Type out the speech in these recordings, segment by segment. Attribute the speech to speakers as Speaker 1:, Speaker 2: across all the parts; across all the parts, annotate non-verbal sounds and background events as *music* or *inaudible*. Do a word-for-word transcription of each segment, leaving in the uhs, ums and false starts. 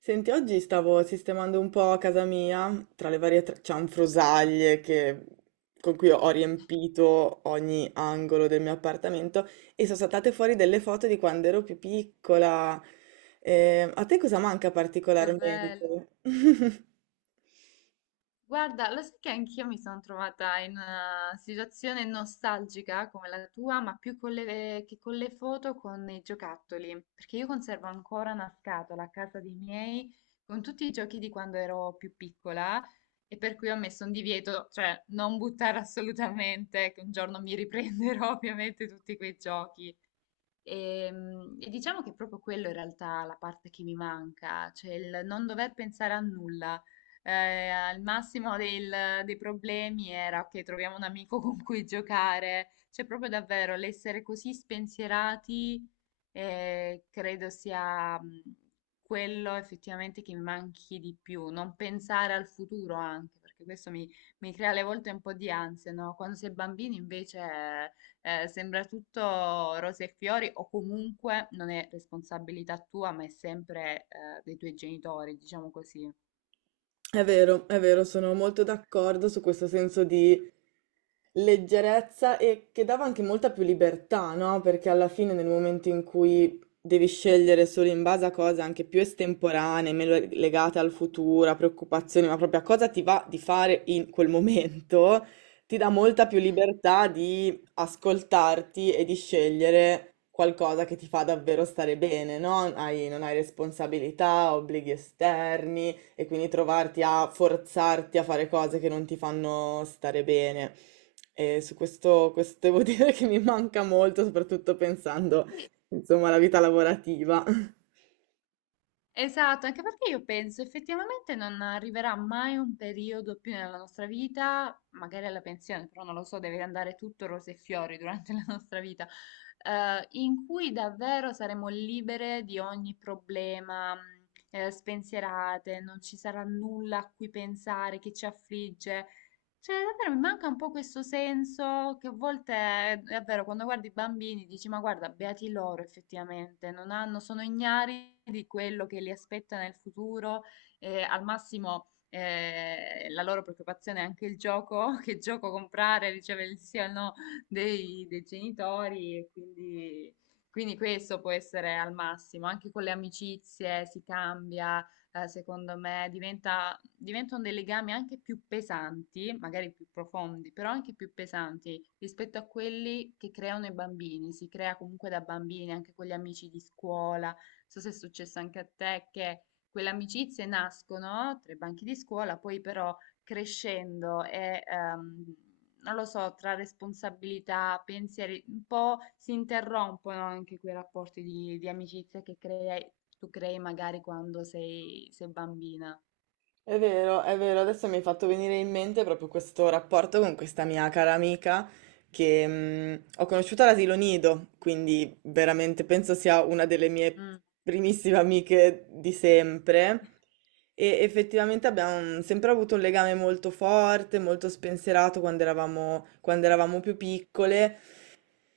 Speaker 1: Senti, oggi stavo sistemando un po' a casa mia, tra le varie tra- cianfrusaglie che- con cui ho riempito ogni angolo del mio appartamento e sono saltate fuori delle foto di quando ero più piccola. Eh, a te cosa manca
Speaker 2: Che bello.
Speaker 1: particolarmente? *laughs*
Speaker 2: Guarda, lo sai che anch'io mi sono trovata in una situazione nostalgica come la tua, ma più con le, che con le foto, con i giocattoli, perché io conservo ancora una scatola a casa dei miei con tutti i giochi di quando ero più piccola e per cui ho messo un divieto, cioè non buttare *laughs* assolutamente, che un giorno mi riprenderò *laughs* ovviamente tutti quei giochi. E, mm, e diciamo che è proprio quello in realtà la parte che mi manca, cioè il non dover pensare a nulla. Eh, al massimo del- dei problemi era ok, troviamo un amico *laughs* con cui giocare. Cioè, proprio davvero l'essere così spensierati, eh, credo sia mm, quello effettivamente che mi manchi di più. Non pensare al futuro anche, perché questo mi, mi crea alle volte un po' di ansia, no? Quando si è bambini invece eh, sembra tutto rose e fiori o comunque non è responsabilità tua, ma è sempre eh, dei tuoi genitori, diciamo così.
Speaker 1: È vero, è vero, sono molto d'accordo su questo senso di leggerezza e che dava anche molta più libertà, no? Perché alla fine nel momento in cui devi scegliere solo in base a cose anche più estemporanee, meno legate al futuro, a preoccupazioni, ma proprio a cosa ti va di fare in quel momento, ti dà molta più libertà di ascoltarti e di scegliere qualcosa che ti fa davvero stare bene, no? Hai- non hai responsabilità, obblighi esterni e quindi trovarti a forzarti a fare cose che non ti fanno stare bene. E su questo, questo devo *laughs* dire che mi manca molto, soprattutto pensando,
Speaker 2: Sì.
Speaker 1: insomma, alla vita lavorativa.
Speaker 2: Esatto, anche perché io penso effettivamente non arriverà mai un periodo più nella nostra vita, magari alla pensione, però non lo so, deve andare tutto rose e fiori durante *laughs* la nostra vita, eh, in cui davvero saremo libere di ogni problema, mh, eh, spensierate, non ci sarà nulla a cui pensare, che ci affligge. Cioè, davvero mi manca un po' questo senso che a volte è è vero, quando guardi i bambini dici, ma guarda, beati loro effettivamente, non hanno, sono ignari di quello che li aspetta nel futuro, e al massimo eh, la loro preoccupazione è anche il gioco, *laughs* che gioco comprare, riceve il sì o il no dei, dei genitori, e quindi, quindi questo può essere al massimo, anche con le amicizie si cambia eh, secondo me diventa diventano dei legami anche più pesanti, magari più profondi, però anche più pesanti rispetto a quelli che creano i bambini. Si crea comunque da bambini anche con gli amici di scuola. Non so se è successo anche a te che quelle amicizie nascono tra i banchi di scuola, poi però crescendo e ehm, non lo so, tra responsabilità, pensieri, un po' si interrompono anche quei rapporti di, di amicizia che crei- tu crei magari quando sei, sei bambina.
Speaker 1: È vero, è vero, adesso mi hai fatto venire in mente proprio questo rapporto con questa mia cara amica che mh, ho conosciuto all'asilo nido, quindi veramente penso sia una delle mie
Speaker 2: Mm.
Speaker 1: primissime amiche di sempre. E effettivamente abbiamo sempre avuto un legame molto forte, molto spensierato quando eravamo, quando eravamo più piccole.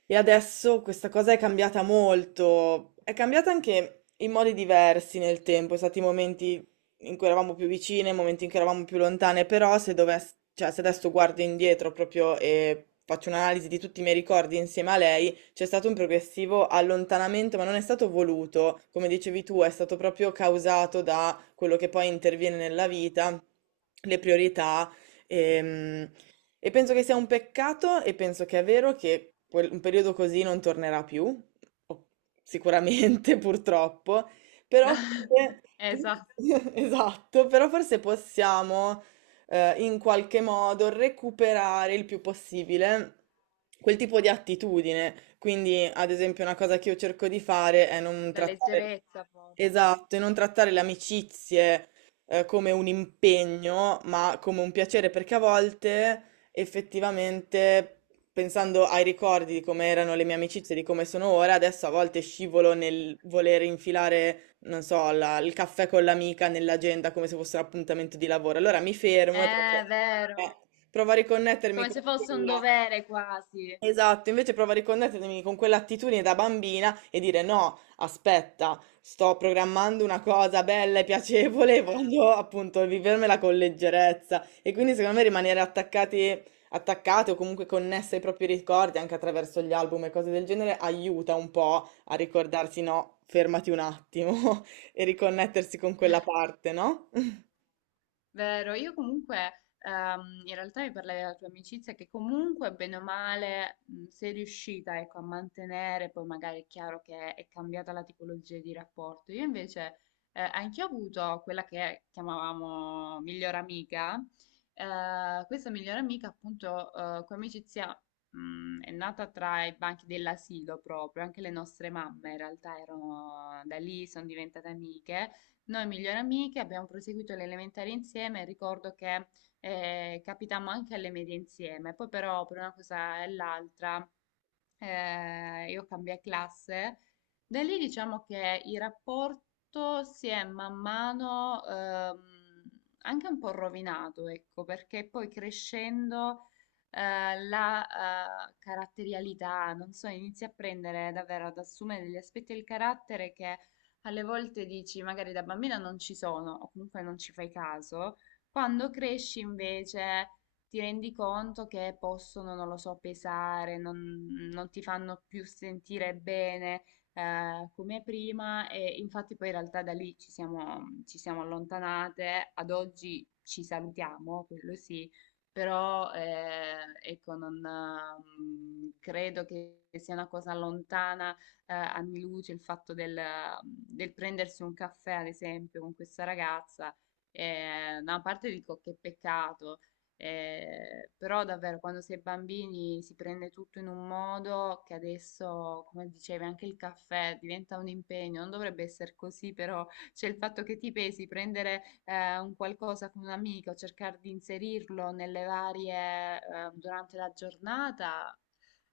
Speaker 1: E adesso questa cosa è cambiata molto, è cambiata anche in modi diversi nel tempo, sono stati momenti in cui eravamo più vicine, momenti in cui eravamo più lontane, però se dovess- cioè, se adesso guardo indietro proprio e faccio un'analisi di tutti i miei ricordi insieme a lei, c'è stato un progressivo allontanamento, ma non è stato voluto, come dicevi tu, è stato proprio causato da quello che poi interviene nella vita, le priorità. Ehm, e penso che sia un peccato e penso che è vero che quel- un periodo così non tornerà più, o- sicuramente *laughs* purtroppo, però forse,
Speaker 2: *laughs*
Speaker 1: *laughs*
Speaker 2: Esatto,
Speaker 1: esatto, però forse possiamo eh, in qualche modo recuperare il più possibile quel tipo di attitudine. Quindi, ad esempio, una cosa che io cerco di fare è non
Speaker 2: la
Speaker 1: trattare,
Speaker 2: leggerezza forse.
Speaker 1: esatto, e non trattare le amicizie eh, come un impegno, ma come un piacere, perché a volte effettivamente, pensando ai ricordi di come erano le mie amicizie, di come sono ora, adesso a volte scivolo nel voler infilare, non so, la- il caffè con l'amica nell'agenda come se fosse un appuntamento di lavoro. Allora mi fermo e
Speaker 2: Eh. È
Speaker 1: provo,
Speaker 2: vero,
Speaker 1: eh, provo a riconnettermi
Speaker 2: come se
Speaker 1: con
Speaker 2: fosse un
Speaker 1: quella.
Speaker 2: dovere quasi.
Speaker 1: Esatto, invece prova a riconnettermi con quell'attitudine da bambina e dire no, aspetta, sto programmando una cosa bella e piacevole *laughs* e
Speaker 2: Eh.
Speaker 1: voglio appunto vivermela con leggerezza. E quindi secondo me rimanere attaccati, attaccate o comunque connesse ai propri ricordi anche attraverso gli album e cose del genere aiuta un po' a ricordarsi no, fermati un attimo *laughs* e riconnettersi con quella parte, no? *laughs*
Speaker 2: Vero, io comunque ehm, in realtà mi parlavi della tua amicizia che comunque bene o male mh, sei riuscita ecco, a mantenere, poi magari è chiaro che è cambiata la tipologia di rapporto. Io invece eh, anche ho avuto quella che chiamavamo miglior amica. Eh, questa miglior amica appunto eh, come amicizia mh, è nata tra i banchi dell'asilo proprio, anche le nostre mamme in realtà erano da lì, sono diventate amiche. Noi migliori amiche abbiamo proseguito le elementari insieme e ricordo che eh, capitammo anche alle medie insieme, poi però per una cosa e l'altra eh, io cambiai classe, da lì diciamo che il rapporto si è man mano ehm, anche un po' rovinato, ecco, perché poi crescendo eh, la eh, caratterialità, non so, inizia a prendere davvero, ad assumere degli aspetti del carattere che alle volte dici magari da bambina non ci sono o comunque non ci fai caso, quando cresci invece ti rendi conto che possono, non lo so, pesare, non, non ti fanno più sentire bene eh, come prima e infatti poi in realtà da lì ci siamo, ci siamo allontanate, ad oggi ci salutiamo, quello sì. Però eh, ecco, non, ehm, credo che sia una cosa lontana eh, anni luce il fatto del, mhmm, del prendersi un caffè, ad esempio, con questa ragazza. Eh, da una parte dico che peccato, eh, però davvero quando si è bambini si prende tutto in un modo che adesso, come dicevi, anche il caffè diventa un impegno, non dovrebbe essere così, però c'è il fatto che ti pesi, prendere eh, un qualcosa con un'amica o cercare di inserirlo nelle varie, eh, durante la giornata.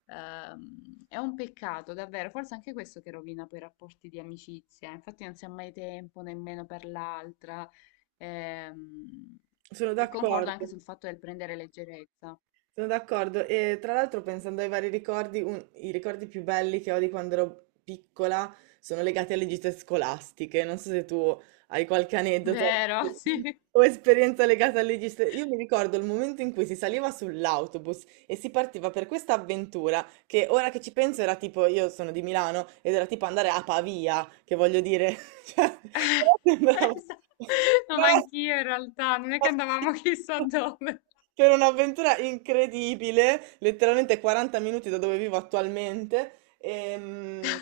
Speaker 2: Ehm, è un peccato, davvero, forse anche questo che rovina poi i rapporti di amicizia. Infatti non si ha mai tempo nemmeno per l'altra. Ehm,
Speaker 1: Sono
Speaker 2: e concordo anche
Speaker 1: d'accordo.
Speaker 2: sul fatto del prendere leggerezza.
Speaker 1: Sono d'accordo e tra l'altro pensando ai vari ricordi, un- i ricordi più belli che ho di quando ero piccola sono legati alle gite scolastiche. Non so se tu hai qualche aneddoto
Speaker 2: Vero, sì.
Speaker 1: *laughs* o esperienza legata alle gite. Io mi ricordo il momento in cui si saliva sull'autobus e si partiva per questa avventura che ora che ci penso era tipo, io sono di Milano ed era tipo andare a Pavia, che voglio dire, *laughs* cioè,
Speaker 2: *laughs*
Speaker 1: però sembrava
Speaker 2: Esatto.
Speaker 1: *laughs*
Speaker 2: No,
Speaker 1: Ma
Speaker 2: ma anch'io in realtà, non è che andavamo *laughs* chissà dove.
Speaker 1: per un'avventura incredibile, letteralmente quaranta minuti da dove vivo attualmente. ehm,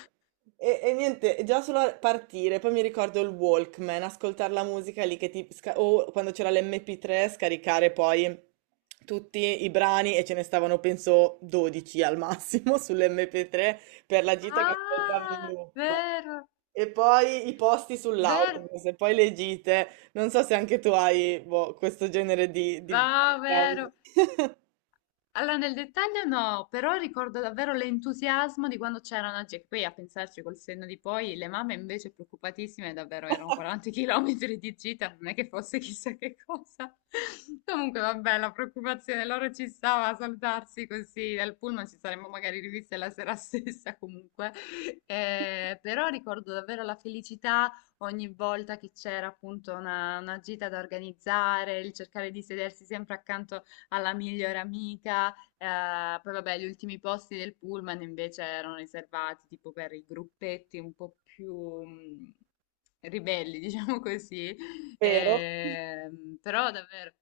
Speaker 1: E, e niente, già solo a partire, poi mi ricordo il Walkman, ascoltare la musica lì che ti... sca- o quando c'era l'M P tre scaricare poi tutti i brani e ce ne stavano penso dodici al massimo *laughs* sull'M P tre per la gita che ascoltavi in
Speaker 2: Ah,
Speaker 1: loop.
Speaker 2: vero,
Speaker 1: E poi i posti
Speaker 2: vero,
Speaker 1: sull'autobus, e poi le gite. Non so se anche tu hai, boh, questo genere di... di...
Speaker 2: va, vero.
Speaker 1: *laughs*
Speaker 2: Allora, nel dettaglio no, però ricordo davvero l'entusiasmo di quando c'erano, oggi, che poi a pensarci col senno di poi, le mamme invece preoccupatissime, davvero erano quaranta chilometri *laughs* di gita, non è che fosse chissà che cosa. *laughs* Comunque, vabbè, la preoccupazione loro ci stava a salutarsi così dal pullman, ci saremmo magari riviste la sera *laughs* stessa comunque. Eh, però ricordo davvero la felicità ogni volta che c'era appunto una, una gita da organizzare, il cercare di sedersi sempre accanto alla migliore amica, eh, poi vabbè, gli ultimi posti del pullman invece erano riservati tipo per i gruppetti un po' più mh, ribelli, *laughs* diciamo così.
Speaker 1: Vero?
Speaker 2: Ehm, però davvero.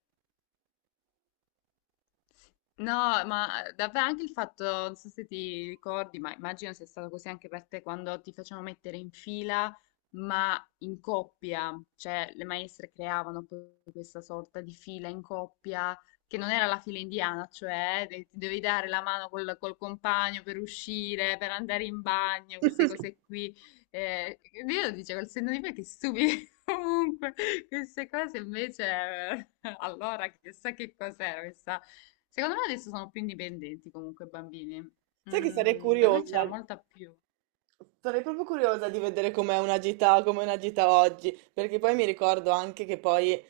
Speaker 2: No, ma eh, davvero anche il fatto, non so se ti ricordi, ma immagino sia stato così anche per te quando ti facevano mettere in fila, ma in coppia, cioè le maestre creavano poi questa sorta di fila in coppia, che non era la fila indiana, cioè eh, de- ti dovevi dare la mano col, col compagno per uscire, per andare in bagno, queste cose qui. Eh, io lo dicevo, col senno di poi che stupido. Comunque, queste cose invece, eh, *laughs* allora chissà che cos'era questa. Secondo me adesso sono più indipendenti comunque i bambini.
Speaker 1: Sai che sarei
Speaker 2: Mm, da noi c'era
Speaker 1: curiosa?
Speaker 2: molta più.
Speaker 1: Sarei proprio curiosa di vedere com'è una gita, com'è una gita oggi, perché poi mi ricordo anche che poi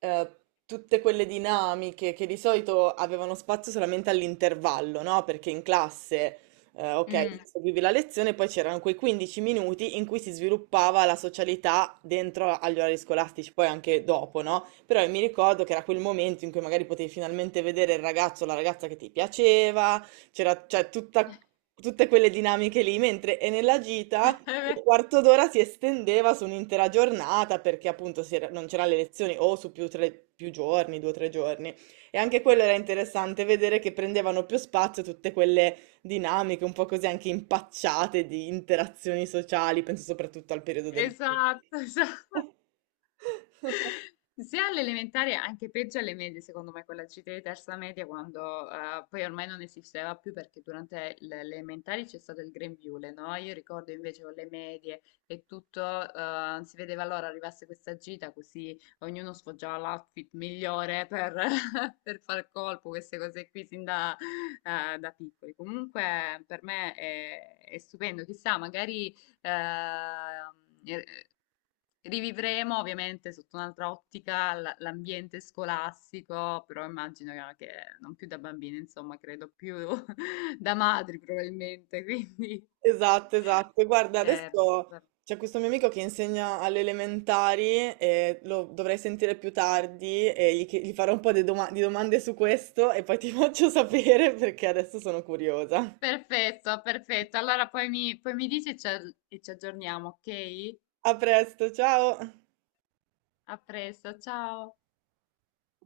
Speaker 1: eh, tutte quelle dinamiche che di solito avevano spazio solamente all'intervallo, no? Perché in classe, eh, ok,
Speaker 2: Mm.
Speaker 1: seguivi la lezione, poi c'erano quei quindici minuti in cui si sviluppava la socialità dentro agli orari scolastici, poi anche dopo, no? Però mi ricordo che era quel momento in cui magari potevi finalmente vedere il ragazzo o la ragazza che ti piaceva c'era, cioè, tutta- tutte quelle dinamiche lì, mentre e nella gita un
Speaker 2: *laughs*
Speaker 1: quarto d'ora si estendeva su un'intera giornata perché appunto si era- non c'erano le lezioni o su più, tre- più giorni, due o tre giorni. E anche quello era interessante vedere che prendevano più spazio tutte quelle dinamiche, un po' così anche impacciate di interazioni sociali, penso soprattutto al periodo del...
Speaker 2: Esatto, esatto.
Speaker 1: *laughs*
Speaker 2: Sia all'elementare, anche peggio alle medie, secondo me, con la gita di terza media, quando eh, poi ormai non esisteva più perché durante l- le elementari c'è stato il grembiule, no? Io ricordo invece con le medie e tutto, eh, si vedeva allora arrivasse questa gita così ognuno sfoggiava l'outfit migliore per, *laughs* per far colpo, queste cose qui sin da, eh, da piccoli. Comunque per me è, è stupendo, chissà, magari. Ehm, e- Rivivremo ovviamente sotto un'altra ottica l- l'ambiente scolastico, però immagino che non più da bambini, insomma, credo più *laughs* da madri probabilmente, *laughs* quindi...
Speaker 1: Esatto, esatto. Guarda,
Speaker 2: Eh,
Speaker 1: adesso
Speaker 2: va-
Speaker 1: c'è questo mio amico che insegna alle elementari e lo dovrei sentire più tardi e gli, chie- gli farò un po' di doma- di domande su questo e poi ti *laughs* faccio sapere perché adesso sono curiosa.
Speaker 2: Perfetto, perfetto. Allora poi mi, poi mi dici e ci e ci aggiorniamo, ok?
Speaker 1: A presto, ciao!
Speaker 2: A presto, ciao.